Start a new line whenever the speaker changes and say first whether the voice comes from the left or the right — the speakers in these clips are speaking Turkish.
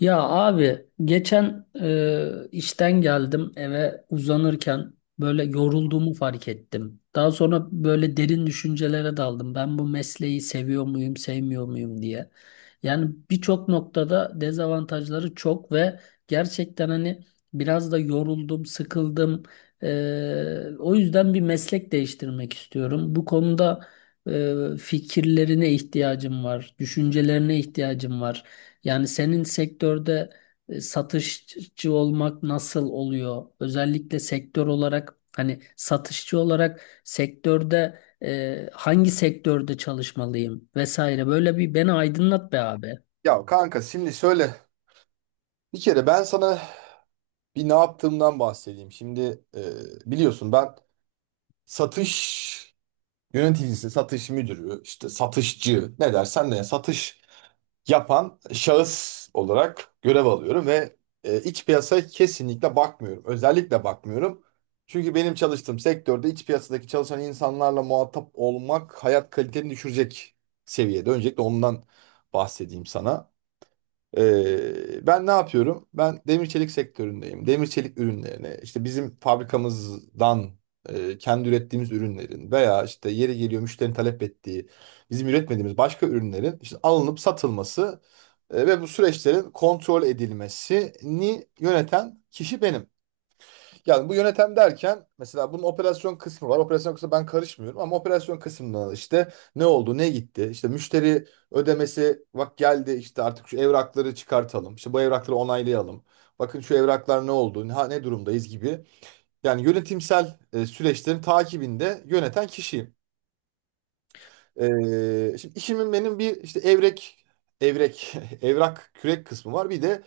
left: Ya abi geçen işten geldim eve uzanırken böyle yorulduğumu fark ettim. Daha sonra böyle derin düşüncelere daldım. Ben bu mesleği seviyor muyum, sevmiyor muyum diye. Yani birçok noktada dezavantajları çok ve gerçekten hani biraz da yoruldum, sıkıldım. O yüzden bir meslek değiştirmek istiyorum. Bu konuda fikirlerine ihtiyacım var, düşüncelerine ihtiyacım var. Yani senin sektörde satışçı olmak nasıl oluyor? Özellikle sektör olarak hani satışçı olarak sektörde hangi sektörde çalışmalıyım vesaire böyle bir beni aydınlat be abi.
right: Ya kanka şimdi şöyle bir kere ben sana ne yaptığımdan bahsedeyim. Şimdi biliyorsun ben satış yöneticisi, satış müdürü, işte satışçı ne dersen de satış yapan şahıs olarak görev alıyorum ve iç piyasaya kesinlikle bakmıyorum. Özellikle bakmıyorum. Çünkü benim çalıştığım sektörde iç piyasadaki çalışan insanlarla muhatap olmak hayat kaliteni düşürecek seviyede. Öncelikle ondan bahsedeyim sana. Ben ne yapıyorum? Ben demir çelik sektöründeyim. Demir çelik ürünlerine işte bizim fabrikamızdan kendi ürettiğimiz ürünlerin veya işte yeri geliyor müşterinin talep ettiği bizim üretmediğimiz başka ürünlerin işte alınıp satılması ve bu süreçlerin kontrol edilmesini yöneten kişi benim. Yani bu yönetem derken mesela bunun operasyon kısmı var. Operasyon kısmı ben karışmıyorum ama operasyon kısmında işte ne oldu, ne gitti? İşte müşteri ödemesi bak geldi, işte artık şu evrakları çıkartalım. İşte bu evrakları onaylayalım. Bakın şu evraklar ne oldu, ne, ne durumdayız gibi. Yani yönetimsel süreçlerin takibinde yöneten kişiyim. E, Şimdi işimin benim bir işte evrek, evrak kürek kısmı var. Bir de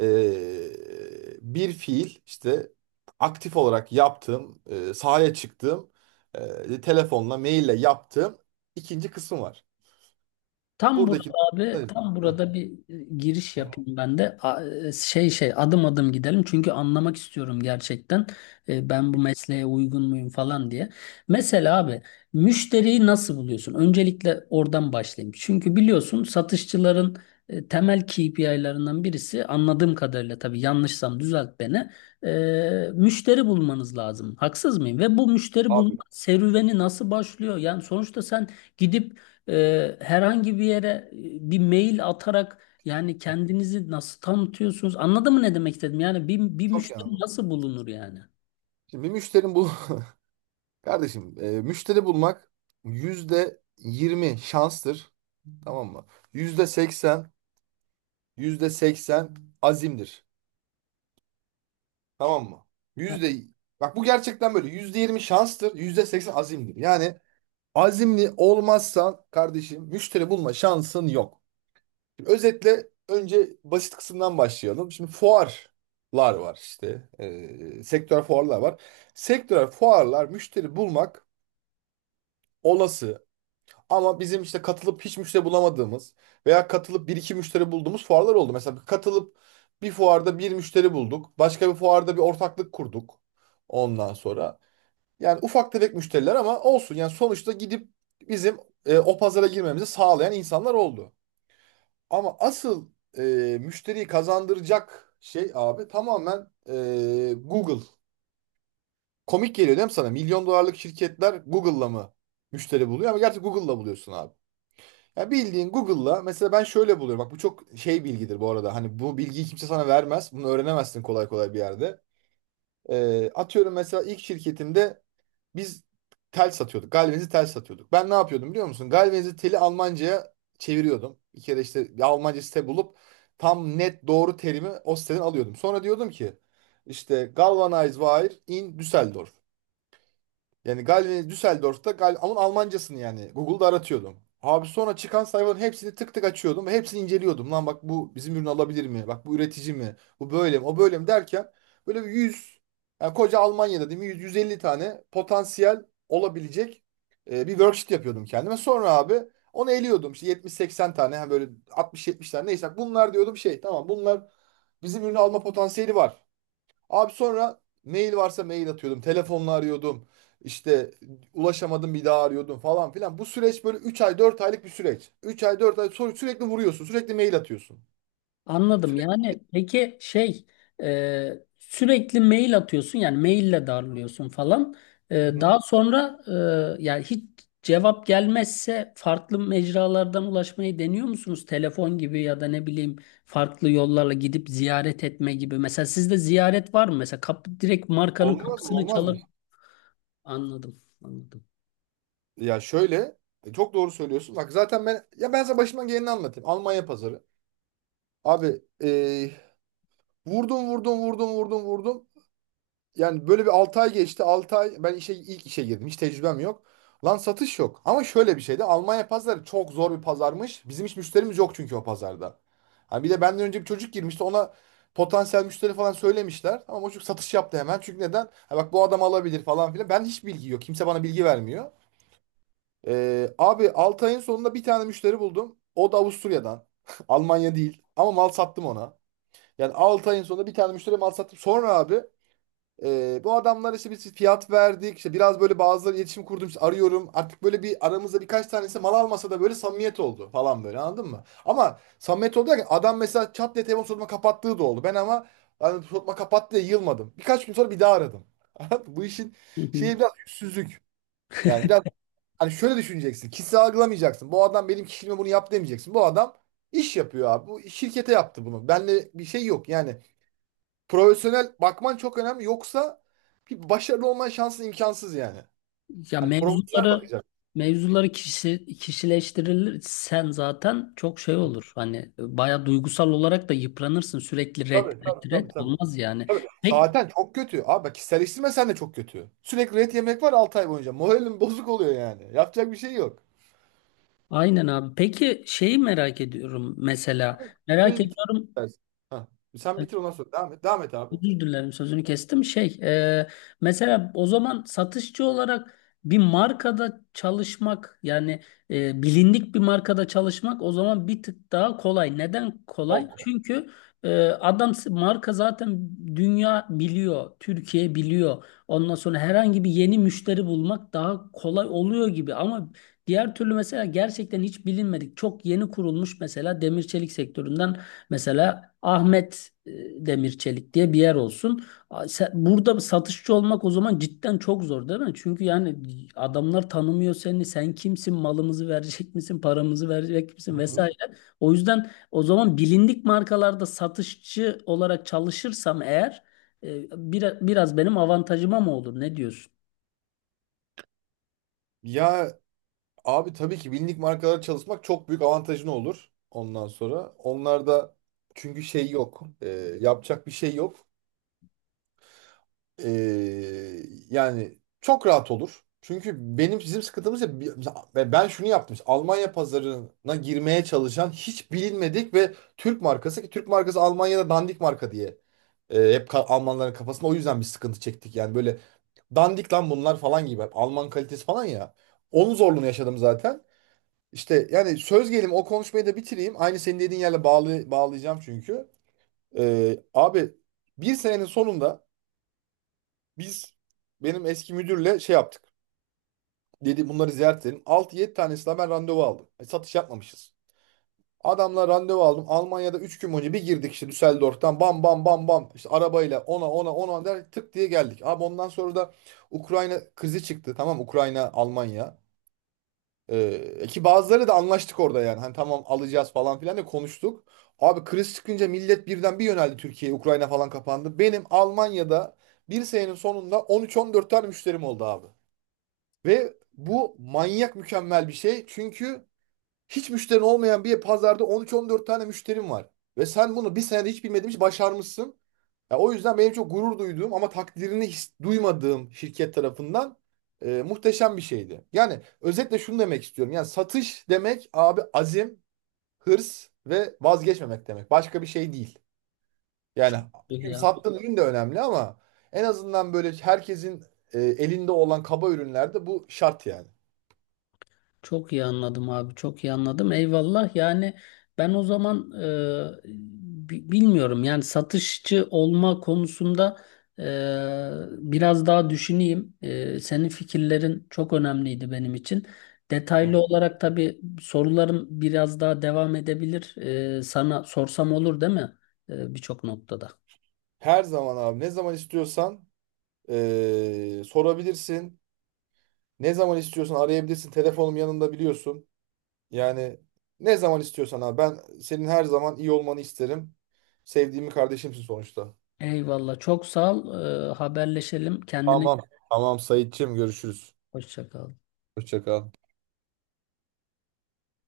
right: bir fiil işte aktif olarak yaptığım, sahaya çıktığım, telefonla, maille yaptığım ikinci kısım var.
left: Tam burada
right: Buradaki
left: abi,
right: heh.
left: tam
right: Hı
left: burada bir giriş
right: hı.
left: yapayım ben de. Adım adım gidelim çünkü anlamak istiyorum gerçekten. Ben bu mesleğe uygun muyum falan diye. Mesela abi müşteriyi nasıl buluyorsun? Öncelikle oradan başlayayım. Çünkü biliyorsun satışçıların temel KPI'lerinden birisi anladığım kadarıyla, tabii yanlışsam düzelt beni. Müşteri bulmanız lazım. Haksız mıyım? Ve bu müşteri bulma
right: Abi
left: serüveni nasıl başlıyor? Yani sonuçta sen gidip herhangi bir yere bir mail atarak yani kendinizi nasıl tanıtıyorsunuz? Anladın mı ne demek istedim? Yani bir
right: çok iyi abi.
left: müşteri nasıl bulunur yani?
right: Şimdi müşterim bul kardeşim müşteri bulmak %20 şanstır. Tamam mı? %80, %80 azimdir. Tamam mı? Yüzde Bak bu gerçekten böyle. %20 şanstır, %80 azimdir. Yani azimli olmazsan kardeşim müşteri bulma şansın yok. Şimdi özetle önce basit kısımdan başlayalım. Şimdi fuarlar var işte. Sektör fuarlar var. Sektör fuarlar müşteri bulmak olası. Ama bizim işte katılıp hiç müşteri bulamadığımız veya katılıp bir iki müşteri bulduğumuz fuarlar oldu. Mesela katılıp bir fuarda bir müşteri bulduk. Başka bir fuarda bir ortaklık kurduk. Ondan sonra. Yani ufak tefek müşteriler ama olsun. Yani sonuçta gidip bizim o pazara girmemizi sağlayan insanlar oldu. Ama asıl e, müşteriyi kazandıracak şey abi tamamen Google. Komik geliyor değil mi sana? Milyon dolarlık şirketler Google'la mı müşteri buluyor? Ama gerçi Google'la buluyorsun abi. Ya bildiğin Google'la mesela ben şöyle buluyorum. Bak bu çok şey bilgidir bu arada. Hani bu bilgiyi kimse sana vermez. Bunu öğrenemezsin kolay kolay bir yerde. Atıyorum mesela ilk şirketimde biz tel satıyorduk. Galvanize tel satıyorduk. Ben ne yapıyordum biliyor musun? Galvanize teli Almanca'ya çeviriyordum. Bir kere işte bir Almanca site bulup tam net doğru terimi o siteden alıyordum. Sonra diyordum ki işte galvanize wire in Düsseldorf. Yani Galvin'i Düsseldorf'ta Gal onun Almancasını yani Google'da aratıyordum. Abi sonra çıkan sayfaların hepsini tık tık açıyordum ve hepsini inceliyordum. Lan bak bu bizim ürünü alabilir mi? Bak bu üretici mi? Bu böyle mi? O böyle mi derken böyle bir 100, yani koca Almanya'da değil mi? 100, 150 tane potansiyel olabilecek, bir worksheet yapıyordum kendime. Sonra abi onu eliyordum. İşte 70-80 tane ha böyle 60-70 tane neyse bunlar diyordum, şey tamam bunlar bizim ürünü alma potansiyeli var. Abi sonra mail varsa mail atıyordum. Telefonla arıyordum. İşte ulaşamadım bir daha arıyordum falan filan. Bu süreç böyle 3-4 aylık bir süreç. 3 ay 4 ay sonra sürekli vuruyorsun. Sürekli mail atıyorsun.
left: Anladım. Yani peki sürekli mail atıyorsun yani maille darlıyorsun falan. E,
right: Hı hı.
left: Daha sonra yani hiç cevap gelmezse farklı mecralardan ulaşmayı deniyor musunuz? Telefon gibi ya da ne bileyim farklı yollarla gidip ziyaret etme gibi. Mesela sizde ziyaret var mı? Mesela kapı direkt markanın
right: Olmaz mı?
left: kapısını
right: Olmaz mı?
left: çalıp anladım. Anladım.
right: Ya şöyle çok doğru söylüyorsun. Bak zaten ben sana başıma geleni anlatayım. Almanya pazarı. Abi vurdum vurdum vurdum vurdum vurdum. Yani böyle bir 6 ay geçti. 6 ay ben ilk işe girdim. Hiç tecrübem yok. Lan satış yok. Ama şöyle bir şeydi. Almanya pazarı çok zor bir pazarmış. Bizim hiç müşterimiz yok çünkü o pazarda. Hani bir de benden önce bir çocuk girmişti. Ona potansiyel müşteri falan söylemişler. Ama o çocuk satış yaptı hemen. Çünkü neden? Ha bak bu adam alabilir falan filan. Ben hiç bilgi yok. Kimse bana bilgi vermiyor. Abi 6 ayın sonunda bir tane müşteri buldum. O da Avusturya'dan. Almanya değil. Ama mal sattım ona. Yani 6 ayın sonunda bir tane müşteri mal sattım. Sonra abi bu adamlar işte biz fiyat verdik. İşte biraz böyle bazıları iletişim kurdum, işte arıyorum. Artık böyle bir aramızda birkaç tanesi mal almasa da böyle samimiyet oldu falan, böyle anladın mı? Ama samimiyet oldu derken adam mesela çat diye telefon soruma kapattığı da oldu. Ben ama hani soruma kapattı diye yılmadım. Birkaç gün sonra bir daha aradım. Anladın mı? Bu işin şeyi biraz yüzsüzlük. Yani biraz, hani şöyle düşüneceksin. Kişisel algılamayacaksın. Bu adam benim kişiliğime bunu yap demeyeceksin. Bu adam iş yapıyor abi. Bu şirkete yaptı bunu. Benle bir şey yok yani. Profesyonel bakman çok önemli. Yoksa bir başarılı olman şansın imkansız yani.
left: Ya
right: Hani profesyonel
left: mevzuları
right: bakacak.
left: mevzuları kişi, kişileştirirsen zaten çok şey olur. Hani baya duygusal olarak da yıpranırsın, sürekli red
right: Tabii tabii
left: red
right: tabii
left: red
right: tabii.
left: olmaz yani.
right: Tabii.
left: Pek
right: Zaten çok kötü. Abi bak kişiselleştirme sen de çok kötü. Sürekli ret yemek var 6 ay boyunca. Moralim bozuk oluyor yani. Yapacak bir şey yok.
left: aynen abi. Peki şeyi merak ediyorum mesela. Merak
right: Burayı bitir
left: ediyorum.
right: istersen. Hah. Sen bitir ondan sonra. Devam et. Devam et abi.
left: Özür dilerim sözünü kestim. Mesela o zaman satışçı olarak bir markada çalışmak yani bilindik bir markada çalışmak o zaman bir tık daha kolay. Neden kolay?
right: Ok.
left: Çünkü adam marka zaten dünya biliyor, Türkiye biliyor. Ondan sonra herhangi bir yeni müşteri bulmak daha kolay oluyor gibi. Ama diğer türlü mesela gerçekten hiç bilinmedik, çok yeni kurulmuş mesela demir çelik sektöründen, mesela Ahmet Demir diye bir yer olsun. Burada satışçı olmak o zaman cidden çok zor değil mi? Çünkü yani adamlar tanımıyor seni. Sen kimsin? Malımızı verecek misin? Paramızı verecek
right: Hı
left: misin?
right: hı.
left: Vesaire. O yüzden o zaman bilindik markalarda satışçı olarak çalışırsam eğer biraz benim avantajıma mı olur? Ne diyorsun?
right: Ya abi tabii ki bilindik markalara çalışmak çok büyük avantajın olur ondan sonra. Onlarda çünkü şey yok. Yapacak bir şey yok. Ee, Yani çok rahat olur. Çünkü bizim sıkıntımız ya mesela ben şunu yaptım. İşte Almanya pazarına girmeye çalışan hiç bilinmedik ve Türk markası, ki Türk markası Almanya'da dandik marka diye hep Almanların kafasında, o yüzden bir sıkıntı çektik. Yani böyle dandik lan bunlar falan gibi. Hep Alman kalitesi falan ya. Onun zorluğunu yaşadım zaten. İşte yani söz gelimi o konuşmayı da bitireyim. Aynı senin dediğin yerle bağlayacağım çünkü. Abi bir senenin sonunda biz benim eski müdürle şey yaptık. Dedi bunları ziyaret edelim. 6 yedi tanesine ben randevu aldım. Satış yapmamışız. Adamla randevu aldım. Almanya'da 3 gün önce bir girdik işte Düsseldorf'tan bam bam bam bam. İşte arabayla ona ona ona der, tık diye geldik. Abi ondan sonra da Ukrayna krizi çıktı. Tamam, Ukrayna Almanya. Ee, ki bazıları da anlaştık orada yani. Hani tamam alacağız falan filan da konuştuk. Abi kriz çıkınca millet birden bir yöneldi Türkiye'ye. Ukrayna falan kapandı. Benim Almanya'da bir senenin sonunda 13-14 tane müşterim oldu abi. Ve bu manyak mükemmel bir şey. Çünkü hiç müşterin olmayan bir pazarda 13-14 tane müşterim var. Ve sen bunu bir senede hiç bilmediğin için başarmışsın. Ya o yüzden benim çok gurur duyduğum ama takdirini hiç duymadığım şirket tarafından muhteşem bir şeydi. Yani özetle şunu demek istiyorum. Yani satış demek abi azim, hırs ve vazgeçmemek demek. Başka bir şey değil. Yani
left: Çok iyi
right: çünkü
left: yani.
right: sattığın ürün de önemli ama en azından böyle herkesin elinde olan kaba ürünlerde bu şart yani.
left: Çok iyi anladım abi, çok iyi anladım. Eyvallah. Yani ben o zaman bilmiyorum. Yani satışçı olma konusunda e, biraz daha düşüneyim. Senin fikirlerin çok önemliydi benim için. Detaylı
right: Hı.
left: olarak tabii sorularım biraz daha devam edebilir. Sana sorsam olur değil mi? Birçok noktada.
right: Her zaman abi ne zaman istiyorsan sorabilirsin. Ne zaman istiyorsan arayabilirsin. Telefonum yanında biliyorsun. Yani ne zaman istiyorsan abi. Ben senin her zaman iyi olmanı isterim. Sevdiğimi kardeşimsin sonuçta.
left: Eyvallah. Çok sağ ol. Haberleşelim. Kendine
right: Tamam. Tamam Saitçiğim, görüşürüz.
left: hoşça kal.
right: Hoşça kal.